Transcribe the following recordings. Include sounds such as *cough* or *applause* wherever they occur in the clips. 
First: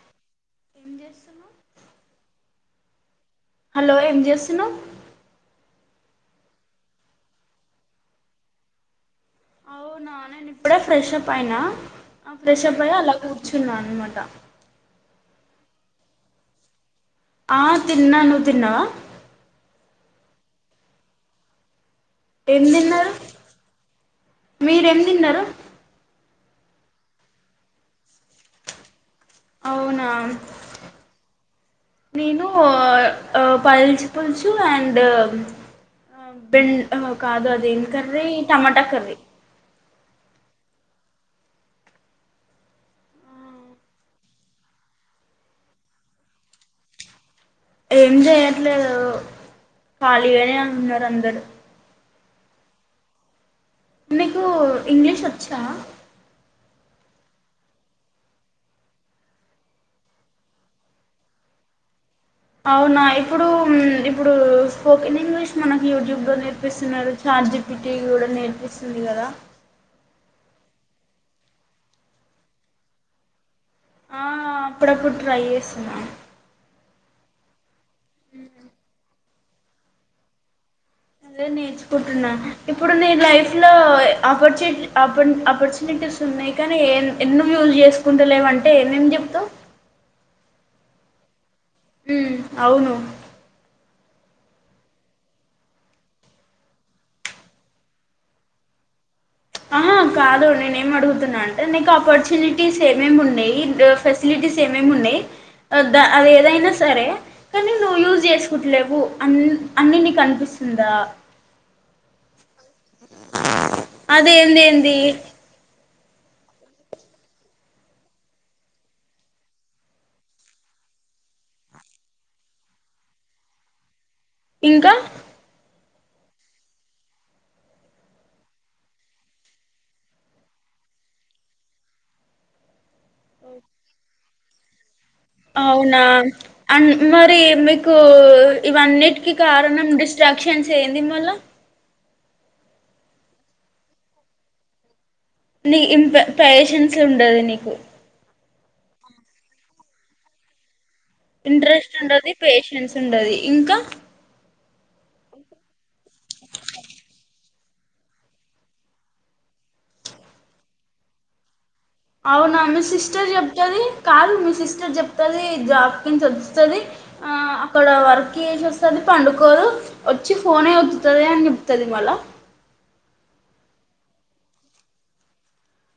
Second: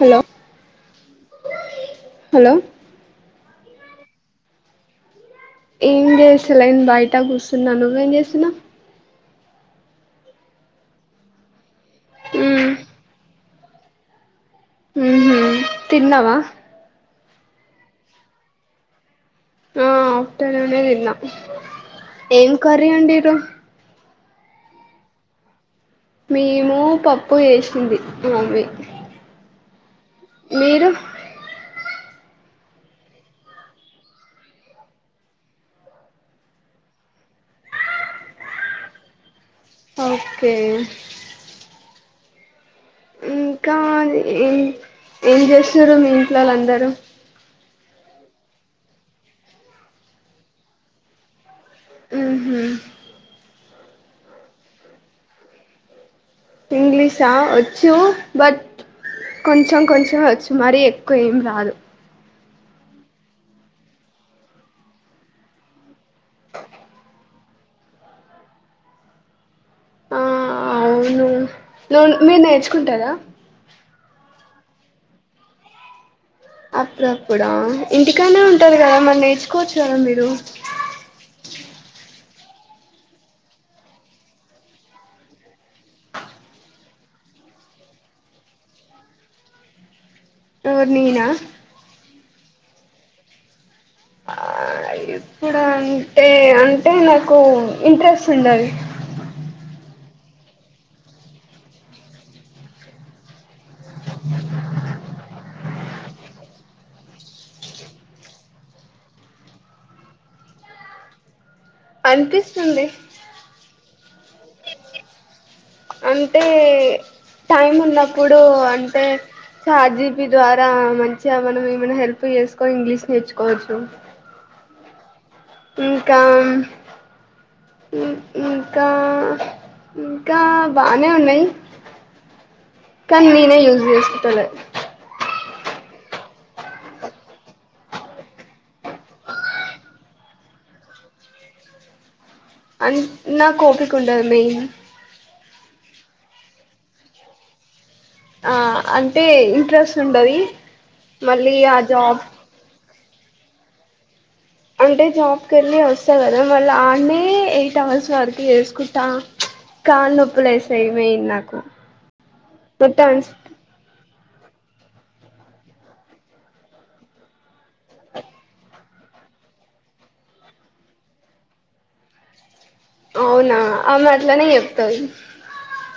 Hello ఎం చేస్తున్నావ్ hello hello ఎం చేస్తున్నావ్ ఏం చేసలా నేను బయట కూర్చున్నా నువ్వేం చేస్తున్నావ్ అవునా నేను ఇప్పుడే ఫ్రెష్ అప్ అయినా ఆ మ్మ్ ప్రషబ్ భై అలాగ చునాన్ అన్నమాట ఉహు తిన్నావా ఆ తిన్నాను నువ్వు తిన్నావా ఆ ఆఫ్టర్నూనె తిన్న ఏం కరీ వండిరు మీరేం తిన్నారు మేము పప్పు వేసింది మమ్మీ అవునా మీరు నేను పయల్చి పులుసుు అండ్ బెం కాదు అదేం కర్రీ టమాటా కర్రీ ఓకే ఇంకా ఏం ఏం చేస్తారు మీ ఇంట్లో వాళ్ళందరూ ఏం చేయట్లేదు ఖాళీగానే ఉన్నారు అందరు ఆహ మీకు, ఇంగ్లీష్ వచ్చా? ఇంగ్లీషా వచ్చు, బట్ కొంచెం కొంచెం వచ్చు, మరి ఎక్కువ యేమ్ రాదు. అవున, ఇప్పుడు ఇప్పుడు స్పోకన్ ఇంగ్లీష్ మనకి యూట్యూబ్- లో నేర్పిస్తున్నారు ఛార్జిపిటి గూడ, నేర్పిస్తుంది గద ఆ అవును, నువ్ మీర్ నేర్చుకుంటార? ఆ అప్పుడప్పుడు ట్రై జేస్తున్న. అప్పుడప్పుడ ఆహ్, ఇంటికాడనె ఉంటది గద, మరి నేర్చు- కూర్చోర మీరు, అదె నేర్చుకుంటున్న, ఇప్పుడు నీ లైఫ్ లో ఆపర్చునిటి అపుడ్ ఆపర్చునిటీస్ ఉన్నయ్ కాని, ఎ నువ్ ఎన్ని యూజ్ జేసుకుంటలేవంటె ఏ మేమ్ చెప్తావ్ ఎవర్ నేనా, హు అవును. ఆ ఇప్పుడ అంటె, అంటె నాకు ఇంట్రెస్ట్ ఉండాలి. ఆ కాదు నేన్ యేమ్ అడుగుతున్న అంటె, నీక్ ఆపర్చునిటీస్ ఏమేమి ఉన్నయ్ ఇంక ఈరోజ్, ఫెసిలిటీస్ ఏమేమ్ ఉన్నయ్? అద అది ఏదైన సరే, కాని నువ్వు యూజ్ చేసుకుట్లేవు, అన్ అన్ని నీకు అనిపిస్తుందా? అన్ పిస్తుంది. మ్యూజిక్ సౌండ్ అర్థం కాలేదు అదేందేంది. అంటే టైం ఉన్నప్పుడు, అంటె చార్జిపి ద్వార మంచిగ, మనం ఏమన్న హెల్ప్ జేస్ కోని ఇంగ్లీష్ నేర్చుకోవచ్చు. ఇంక యింకా ఇం ఇంకా యింకా బానె ఉన్నయ్ కాన్ నేనె జూస్ చేసుకోవటలె అవౌన అం మరి మీకు ఇవన్నిటికి కారణం, డిస్ట్రాక్షన్స్ ఏంది మళ్ళ అన్ నా కోపిక ఉండదు మెయ్ నీ ఇం పె పేషన్స్ ఉండదు నీకు ఆ అంటె ఇంట్రెస్ట్ ఉంటది ఇంట్రెస్ట్ ఉంటది పేషన్స్ ఉంటది ఇంక అంటె జాబ్ కెళ్ళి వస్త కద, మళ్ళ ఆడనే ఎయిట్ అవర్స్ వర్క్ చేసుకుంట, కాల్ నొప్పుల్ వేస్తాయ్ మెయిన్ నాకు ఔన, మొత్తం మీసిస్టర్ చెప్తది కాదు మీ సిస్టర్ చెప్తది జాబ్ కించ వస్తది, ఆ అక్కడ వర్క్ జేసి వస్తది, పండుకోదు వచ్చి ఫోనె వత్తుతది అని చెప్తుది మళ్ళ. ఔన ఆమె అట్లనె జెప్తది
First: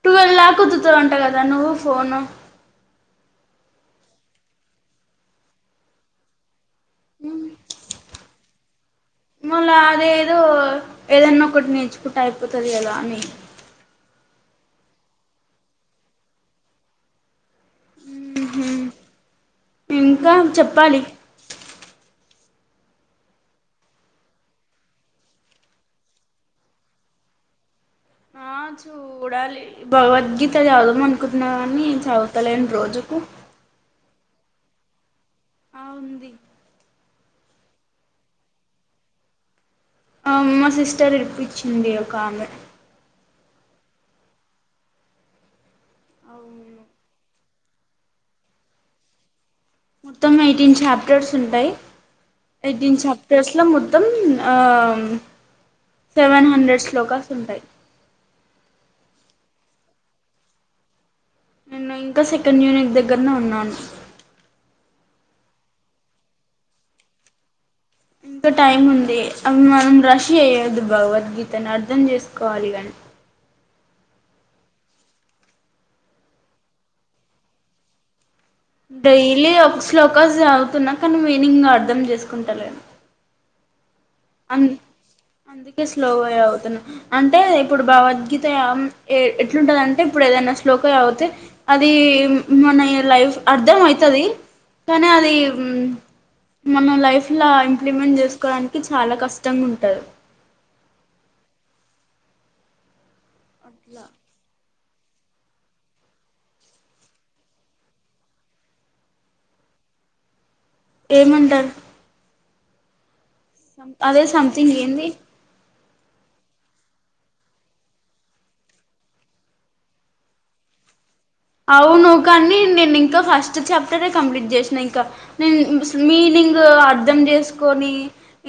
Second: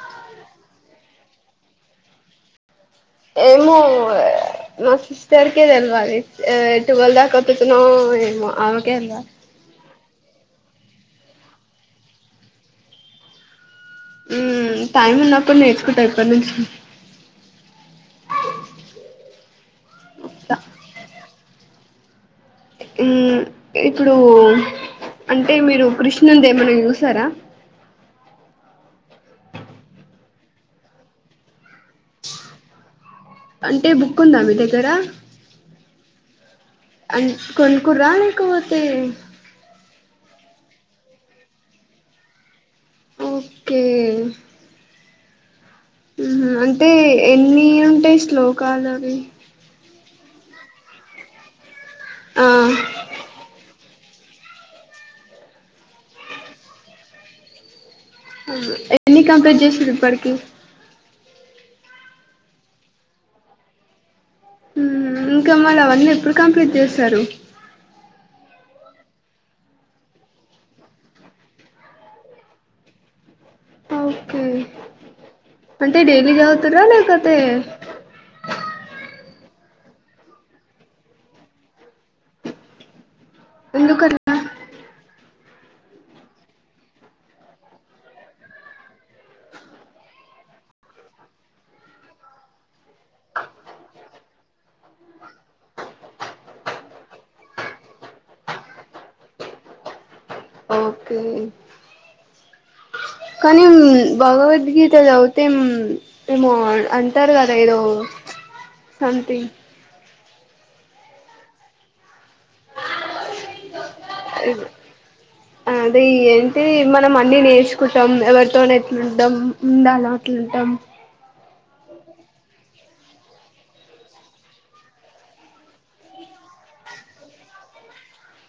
నువెల్ లాకొతుతువ అంట, గద నువ్వు ఫోను యేమొ, య మా సిస్టర్ కె తెల్వాలి ఏట్ టువల్ దాక వత్తుతున్సాము. యేమొ ఆవం కేర్ ఏదో, యేదన్న ఒకటి నేర్చుకుంటె అయిపోతది గదా అని ఊమ్ టైం ఉన్నప్పడ్ నేర్చుకుంట, ఇప్పటి నుంచి ఊహు యింక, చెప్పాలి. హు ఇప్పుడు అంటె, మీరు కృష్ణుందె యేమన్స జూస్తర, చూడాలి భగవద్గీత చదం అనుకుంటున్నా అన్నీ చదువుతలేండి రోజుకు కొ దా మీతే కరా అవుంది అ కొనుకరు రాలక పోతే ఆ మా సిస్టర్ ఇపించింది ఒక ఆమె ఓకే అవును అంటే ఎన్ని ఏ అంటే శ్లోకాల అవి మొత్తం ఎయిటీన్ చాప్టర్స్ ఉంటాయి ఆ *unintelligible* మొత్తం సెవెన్ హండ్రెడ్ స్ లోకాస్ ఉంటాయి ఎన్ని కంప్ట్ చేసారు ఇప్పటికి నేను ఇంకా సెకండ్ యూనిట్ దగ్గరనే ఉన్నాను ఇంకా మళ్ళ అవన్నీ ఎప్పుడు కంప్లీట్ చేస్తారు ఇంకా టైం ఉంది అవి మనం రష్ చేయద్ భగవద్గీతను అర్థం చేసుకోవాలి కాని ఓకే అంటే డైలీ చవుతారా లేకతే డైలీ ఒక శ్లోకాస్ సాగుతున్నా కానీ మీనింగ్ అర్ధం చేసుకుంటలే ఎందుకుక అ అందుకే స్లోగా అవుతున్నా అంటే ఇప్పుడు భగవద్గీత ఎట్లుంటదింటే ఇప్పుడు ఏదైనా స్లోగా అవుతే అది మన లైఫ్ అర్థం అవుతుది కానీ అది మన లైఫ్లా ఇంప్లిమెంట్ చేసుకోవడానికి చాలా కష్టంగా ఉంటారు ఓకే కానీ భగవద్గీత మంచిగా చదివితే మేమో అంటారు కదా ఏదో సథింగ్ ఏమంటారు అదే సంథింగ్ ఏంది అదే ఏంటి మనం అన్ని నేర్చుకుంటాం ఎవరితోనీ ఎట్లుంటాం ఉండల అట్లుంటాం అవును కానీ నేను ఇంకా ఫస్ట్ చాప్టరే కంప్లీట్ చేసినా ఇంకా నేను మీనింగ్ అర్ధం చేసుకొని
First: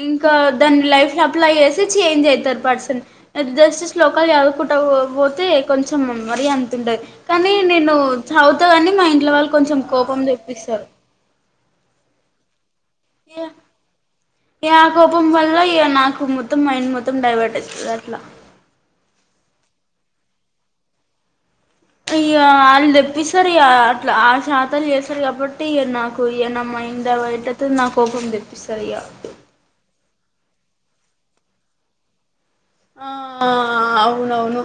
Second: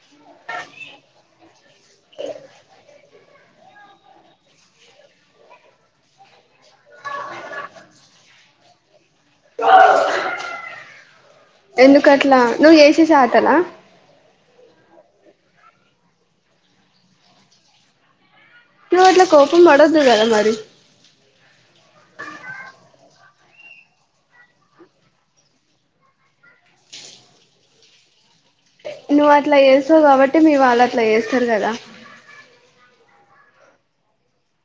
ఇంకా దాని లైఫ్ అప్లై చేసి చేంజ్ చెత్తరు పర్సన్ అది జస్ట్ శ్లోకాలు చదువుకుంటా పోతే కొంచెం మెమరీ అంత ఉండది కానీ నేను చదువుతా కాని మా ఇంట్ల వాళ్ళు కొంచెం కోపం తెప్పిస్తారు ఎందుకట్లా నువ్ చేసేసాటలా ఈ ఆ కోపం వల్ల ఇక నాకు మొత్తం మైండ్ మొత్తం డైవర్ట్ అయితది అట్లా నువ్వు అట్లా కోపం పడొద్దు కద మరి వాళ్ళు తెప్పిస్తారు ఇగ అట్లా ఆ శాతాలు చేస్తారు కాబట్టి నాకు ఇగ నా మైదా బయట నా కోపం తెప్పారు నువ్వు అట్లా చేస్తావ్ కాబట్టి బట్టి మీ వాళ్ళు అట్లా చేస్తారు కదా ఆ అవునవును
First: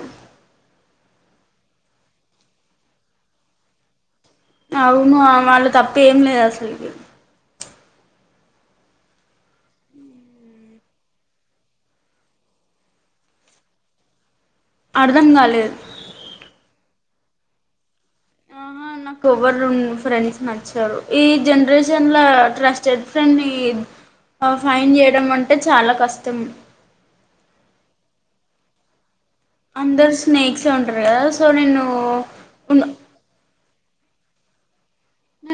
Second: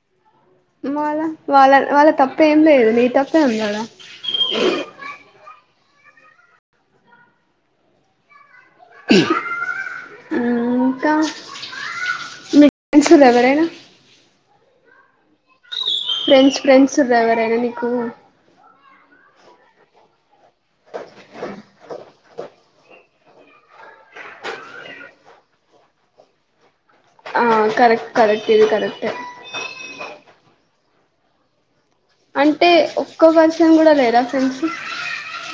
వాళ్ళ వాళ్ళ వాళ్ళ తప్పు ఏం లేదు నీ తప్పే ఉంది కదా అవును ఆ వాళ్ళ తప్ పేమ్ లేదు అసలుకి ఇంకా మీకు తెలుసు ఎవరైనా అర్ధం కాలేదు ఫ్రెండ్స్ ఫ్రెండ్స్ డ్రైవరైనా నీకు ఆహా నాకు ఎవరన్ ఫ్రెండ్స్ నచ్చారు ఈ జనరేషన్ల ట్రస్టెడ్ ఫ్రెండ్ ని ఫైన్ చేయడం అంటే చాలా కష్టం ఆ కరెక్ట్ కరెక్ట్ ఇది కరెక్ట్ అందరు స్నేక్స్ చొ ఉంటారు కదా సో నిన్ను అంటే ఒక్క పర్సన్ కూడా లేరా ఫ్రెండ్స్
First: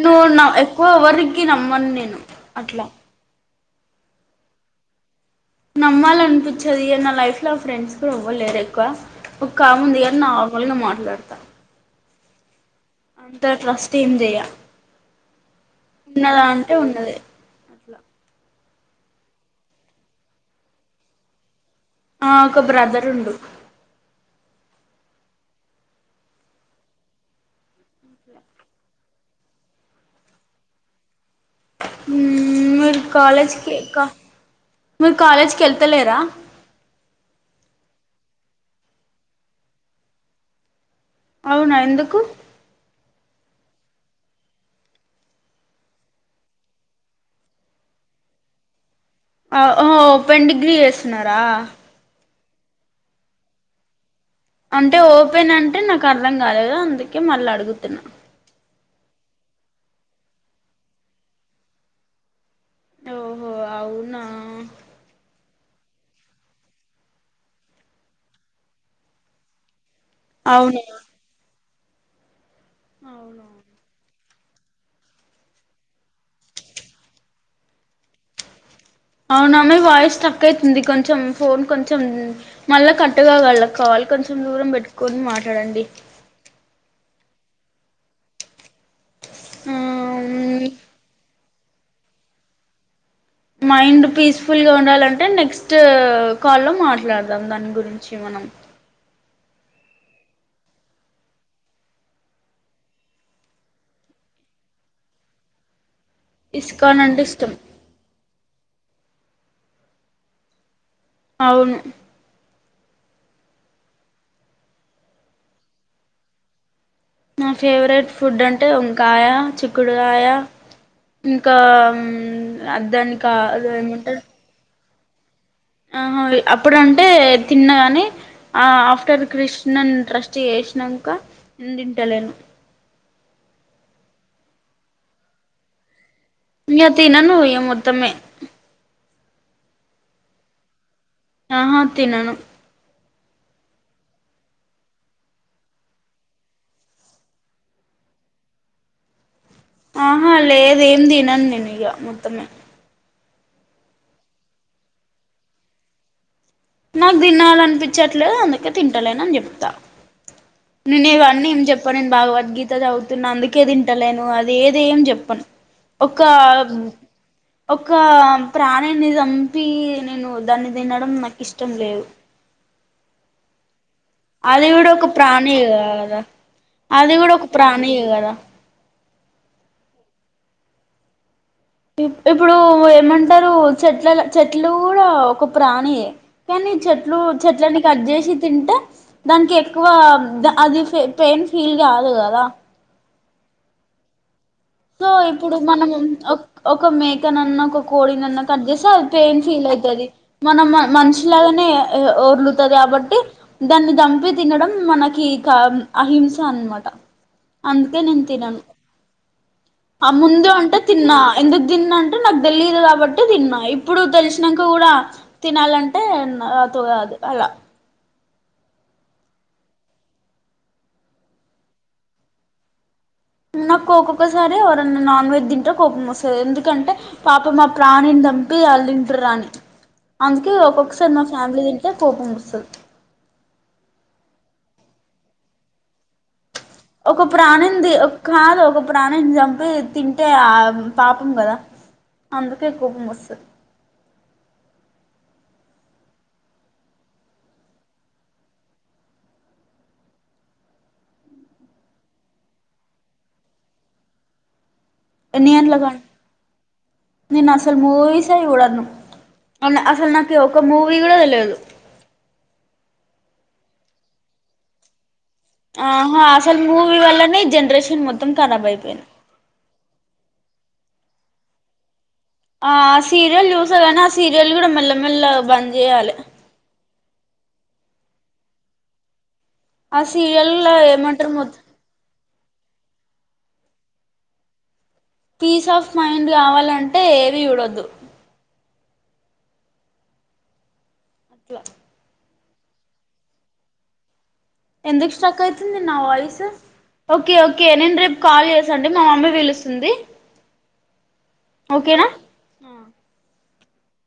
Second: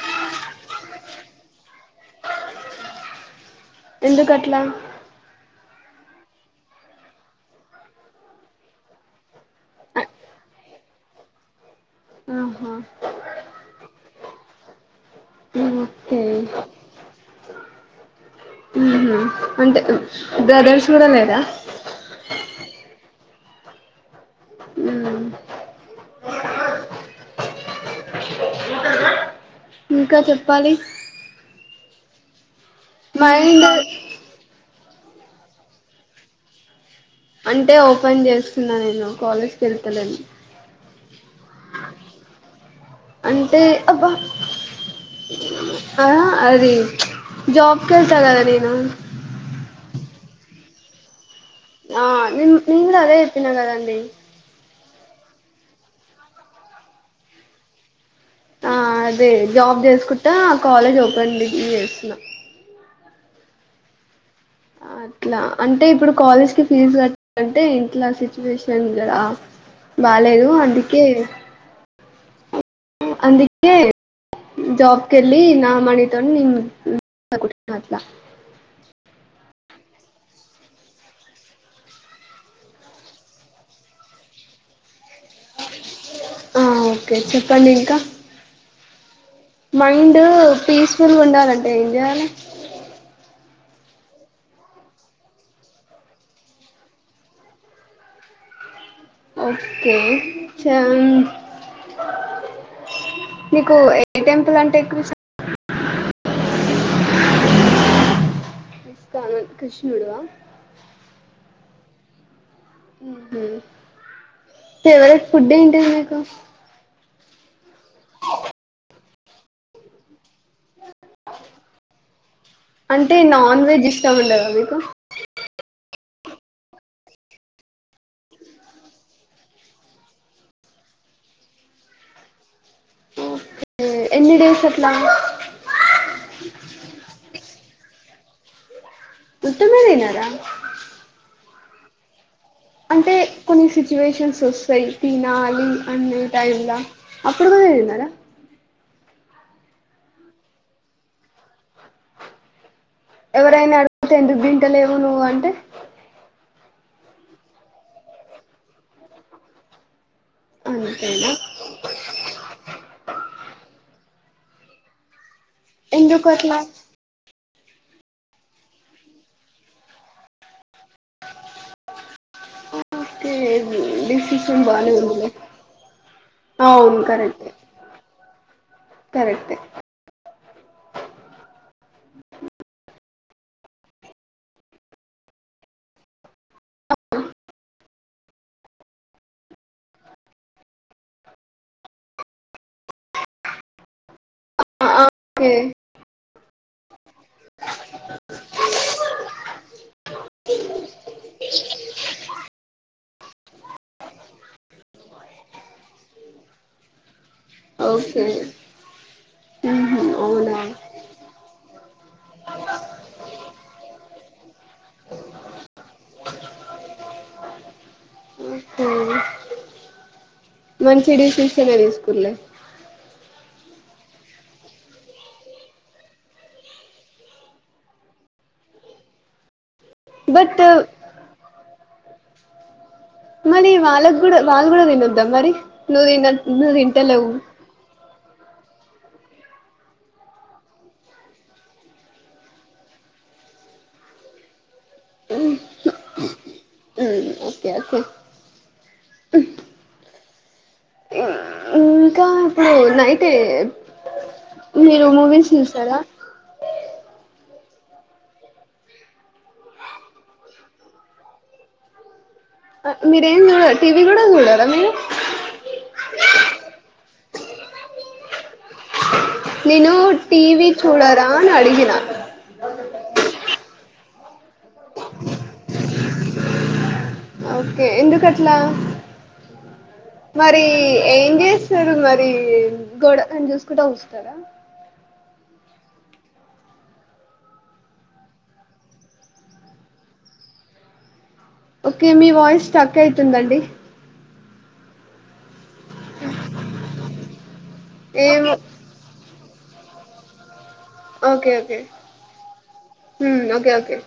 నేను ఎక్కువ ఎవరికి నమ్మను నేను అట్లా ఎందుకుట్లా నమ్మాలి అనిపించది నా లైఫ్ లో ఫ్రెండ్స్ కూడా ఇవ్వలేరు ఎక్కువ ఒక్క ఆమె ఉంది కానీ నార్మల్ గానే మాట్లాడతా ఆహా అంత ట్రస్ట్ ఏం జయ ఓకే ఉన్నదా అంటే ఉన్నది ఉహ అంటే బ్రదర్స్ కూడా లేదా ఆ ఒక బ్రదర్ ఉండు ఇంకా చెప్పాలి హ మీరు మైండ్ కాలేజీకి ఇంకా మీరు కాలేజీకి వెళ్తలేరా అంటే ఓపెన్ చేస్తున్నా నేను కాలేజీకి వెళ్తలేను అవునా ఎందుకు అంటే అబ్బా ఆ అది చ్చ్ జాబ్ కెళ్తా కదా నేను. ఆ ఒహో ఓపెన్ డిగ్రీ చేస్తున్నారు. ఆ నిన్న్ నిన్ గుడా అదే చెప్పినా కదండి. అంటే ఓపెన్ అంటే నాకు అర్థం కాలేదు, అందుకే మళ్ల అడుగుతున్నా. ఆ అదే జాబ్ జేసుకుట్టా కాలేజ్ ఓపెన్ డిగ్రీ చేస్తున్నా. ఓహో అవునా. అట్లా అంటే ఇప్పుడు కాలేజ్ కి ఫీజు గ *inaudible* అంటే ఇంట్లో ఆ సిచ్యువేషన్ గదా. బాలేేదు అవునా అందుకే. అవును అందుకే జాబ్ కెల్లీ నా మనీతోనె నేను *unintelligible* అవును ఆమె వాయిస్ స్ట్రక్కు అయితుంది, కొంచెం ఫోన్ కొంచెం మల్లా కట్టు కాగలద కాల్ కొంచెం దూరం పెట్టుకొని మాటాడండి. ఆ ఓకే చెప్పండి ఇంకా. ఆ మైండ్ పీస్ ఫుల్ ఉండాలం ఏంజెయాలె? మైండ్ పీస్ ఫుల్ గా ఉండాలంటే నెక్స్ట్ కాల్లో మాట్లాడదాం దాని గురించి మనం. ఓకే చం నీకు ఏ టెంపుల్ అంటే ఎక్కువిష్ ఇస్కాన్ ఆంటే ఇష్టం. ఇస్కాన్ కృష్ణుడు ఆ? అవును ఫేవరెట్ ఫుడ్ ఏంటిది మీకు? నా ఫేవరెట్ ఫుడ్ అంటే వంకాయ, చిక్కుడుకాయ. ఇంకా మ్ అ అంటే దానికా నాన్ దాని వెజ్ ఇష్టం ఏమంటారు? ఉండదా మీకు ఆహ అవి అప్పుడంటే తిన్నగాని ఆ ఆఫ్టర్ క్రిష్ణన్ ట్రస్ట్ జేషినంక న్ తింటలేను. ఎ ఎన్ని డేస్ అట్లా? ఇహ తిననూ, ఇహ మొత్తమే. మొత్తమే తినరా? ఆహ తినను. అంటే కొన్ని సిచ్యువేషన్స్ వస్తాయి తినాలి అనే టైమ్లా అప్పుడు కూడా తినరా? ఆహా లేదు ఏం తినను నేను ఇగ మొత్తమే. ఎవరైనా అడుగుతే ఎందుకు దింటలేవు నువ్వు అంటే. నాకు దినాలనిపించట్లేదు అందుకే తింటలేన అని చెప్తా. నేను అంతేనా ఇవన్నీ ఏం చెప్ప, నేను భగవద్గీత చవుతున్నా అందుకే తింటలేను. అద్ ఏదేం చెప్పన్ ఎందుకు ఒకా అట్లా ఒకా ప్రాణిని జంపీ నేను, దాన్ని తినడం నాకు ఇష్టం లేదు. ఓకే డిసిషన్ అది గూడా బానే ఒక ఉందిలే ప్రాణియె కదా, అవును అది గూడా ఒక కరెక్టే ప్రాణియె కదా. కరెక్టే. ఇప్పుడూ ఏమం అంటారు చెట్ల చెట్లు కూడా ఒక ప్రాణియే కానీ చెట్లు చెట్లని కట్ చేసి తింటే దానికి ఎక్కువ అది పెయిన్ ఫీల్ కాదు కదా ఆ ఆ సో ఓకే ఇప్పుడు మనం ఒక మే కనన్నా ఒక కోడిన్న కట్ చేసే అది పేయిన్ ఫీల్ అయితది మనం మనిషిలాగానే ఓర్లు తది కాబట్టి దాన్ని దంపి తినడం మనకి కా అహింస అనమాట అందుకే నేను ఓకే తినను ఊహూ ఆ ముందు అవునా అంటే తిన్న ఎందుకు తిన్నా అంటే నాకు తెలియదు కాబట్టి తిన్నా ఇప్పుడు తెలిసినంక కూడా తినాలంటే నాతో కాదు అలా ఓకే మంచి డెసిషన్ నే తీసుకుర్లే నా కోక్కొక్కసారి ఎవరన్నా నాన్ వెజ్ తింటే కోపం వస్తుంది ఎందుకంటే పాపం మా ప్రాణిని దంపి ఆళ్ళు తింటురా అని అందుకే బట్ ఒక్కొక్కసారి మా ఫ్యామిలీ టే ఏ కోపం వస్తది మరి వాళ్ళకి కూడా వాళ్ళ కూడా తినొద్దా మరి నువ్వు తిన నువ్వు ఒక తింటలేవు ప్రాణింది కాదు ఒక ప్రాణం చంపి తింటే ఆ పాపం కదా అందుకే కోపం వస్తది మ్మ్ ఓకే ఓకే ఇంకా ఇప్పుడు నైట్ మీరు మూవీస్ ఎన్ని గంటలకు అం చూస్తారా నేను అసలు మూవీస్ ఎ చూడను అస్సలు నాకు ఒక మూవీ కూడా తెలువదు మీరు ఎం చూడరా టీవీ కూడా చూడరా మీరు ఆహా అసలు మూవీ వల్లనే జనరేషన్ మొత్తం ఖరాబ్ అయిం నేను టీ వి చూడరా అని అడిగిన ఆ సీరియల్ చుస్ స్తా గాని ఆ సీరియల్ కూడా మెల్లా మెల్లాగా బంద్ చేయాలే ఒకే ఎందుకు అట్లా ఆ మరి సీరియల్లో ఏమంటారు ఏం మొత్తం చేస్తరు మరి గొడలని చూసుకుంటా కుసుంటరా పీస్ ఆఫ్ మైండ్ కావాలంటే ఏవీ చూడొద్దు అట్లా ఓకే మీ వాయిస్ స్ట్రక్ ఆయితుందండి ఎందుకు స్ట్రక్ ఆయిత్ స్తుంది నా వాయిస్ ఒకే ఒకే నేను రేపు కాల్ ఏమో చేస్తా అండి మా మమ్మీ పిలుస్ స్తుంది ఒకే ఒకే హమ్ ఒక్ కే ఒకే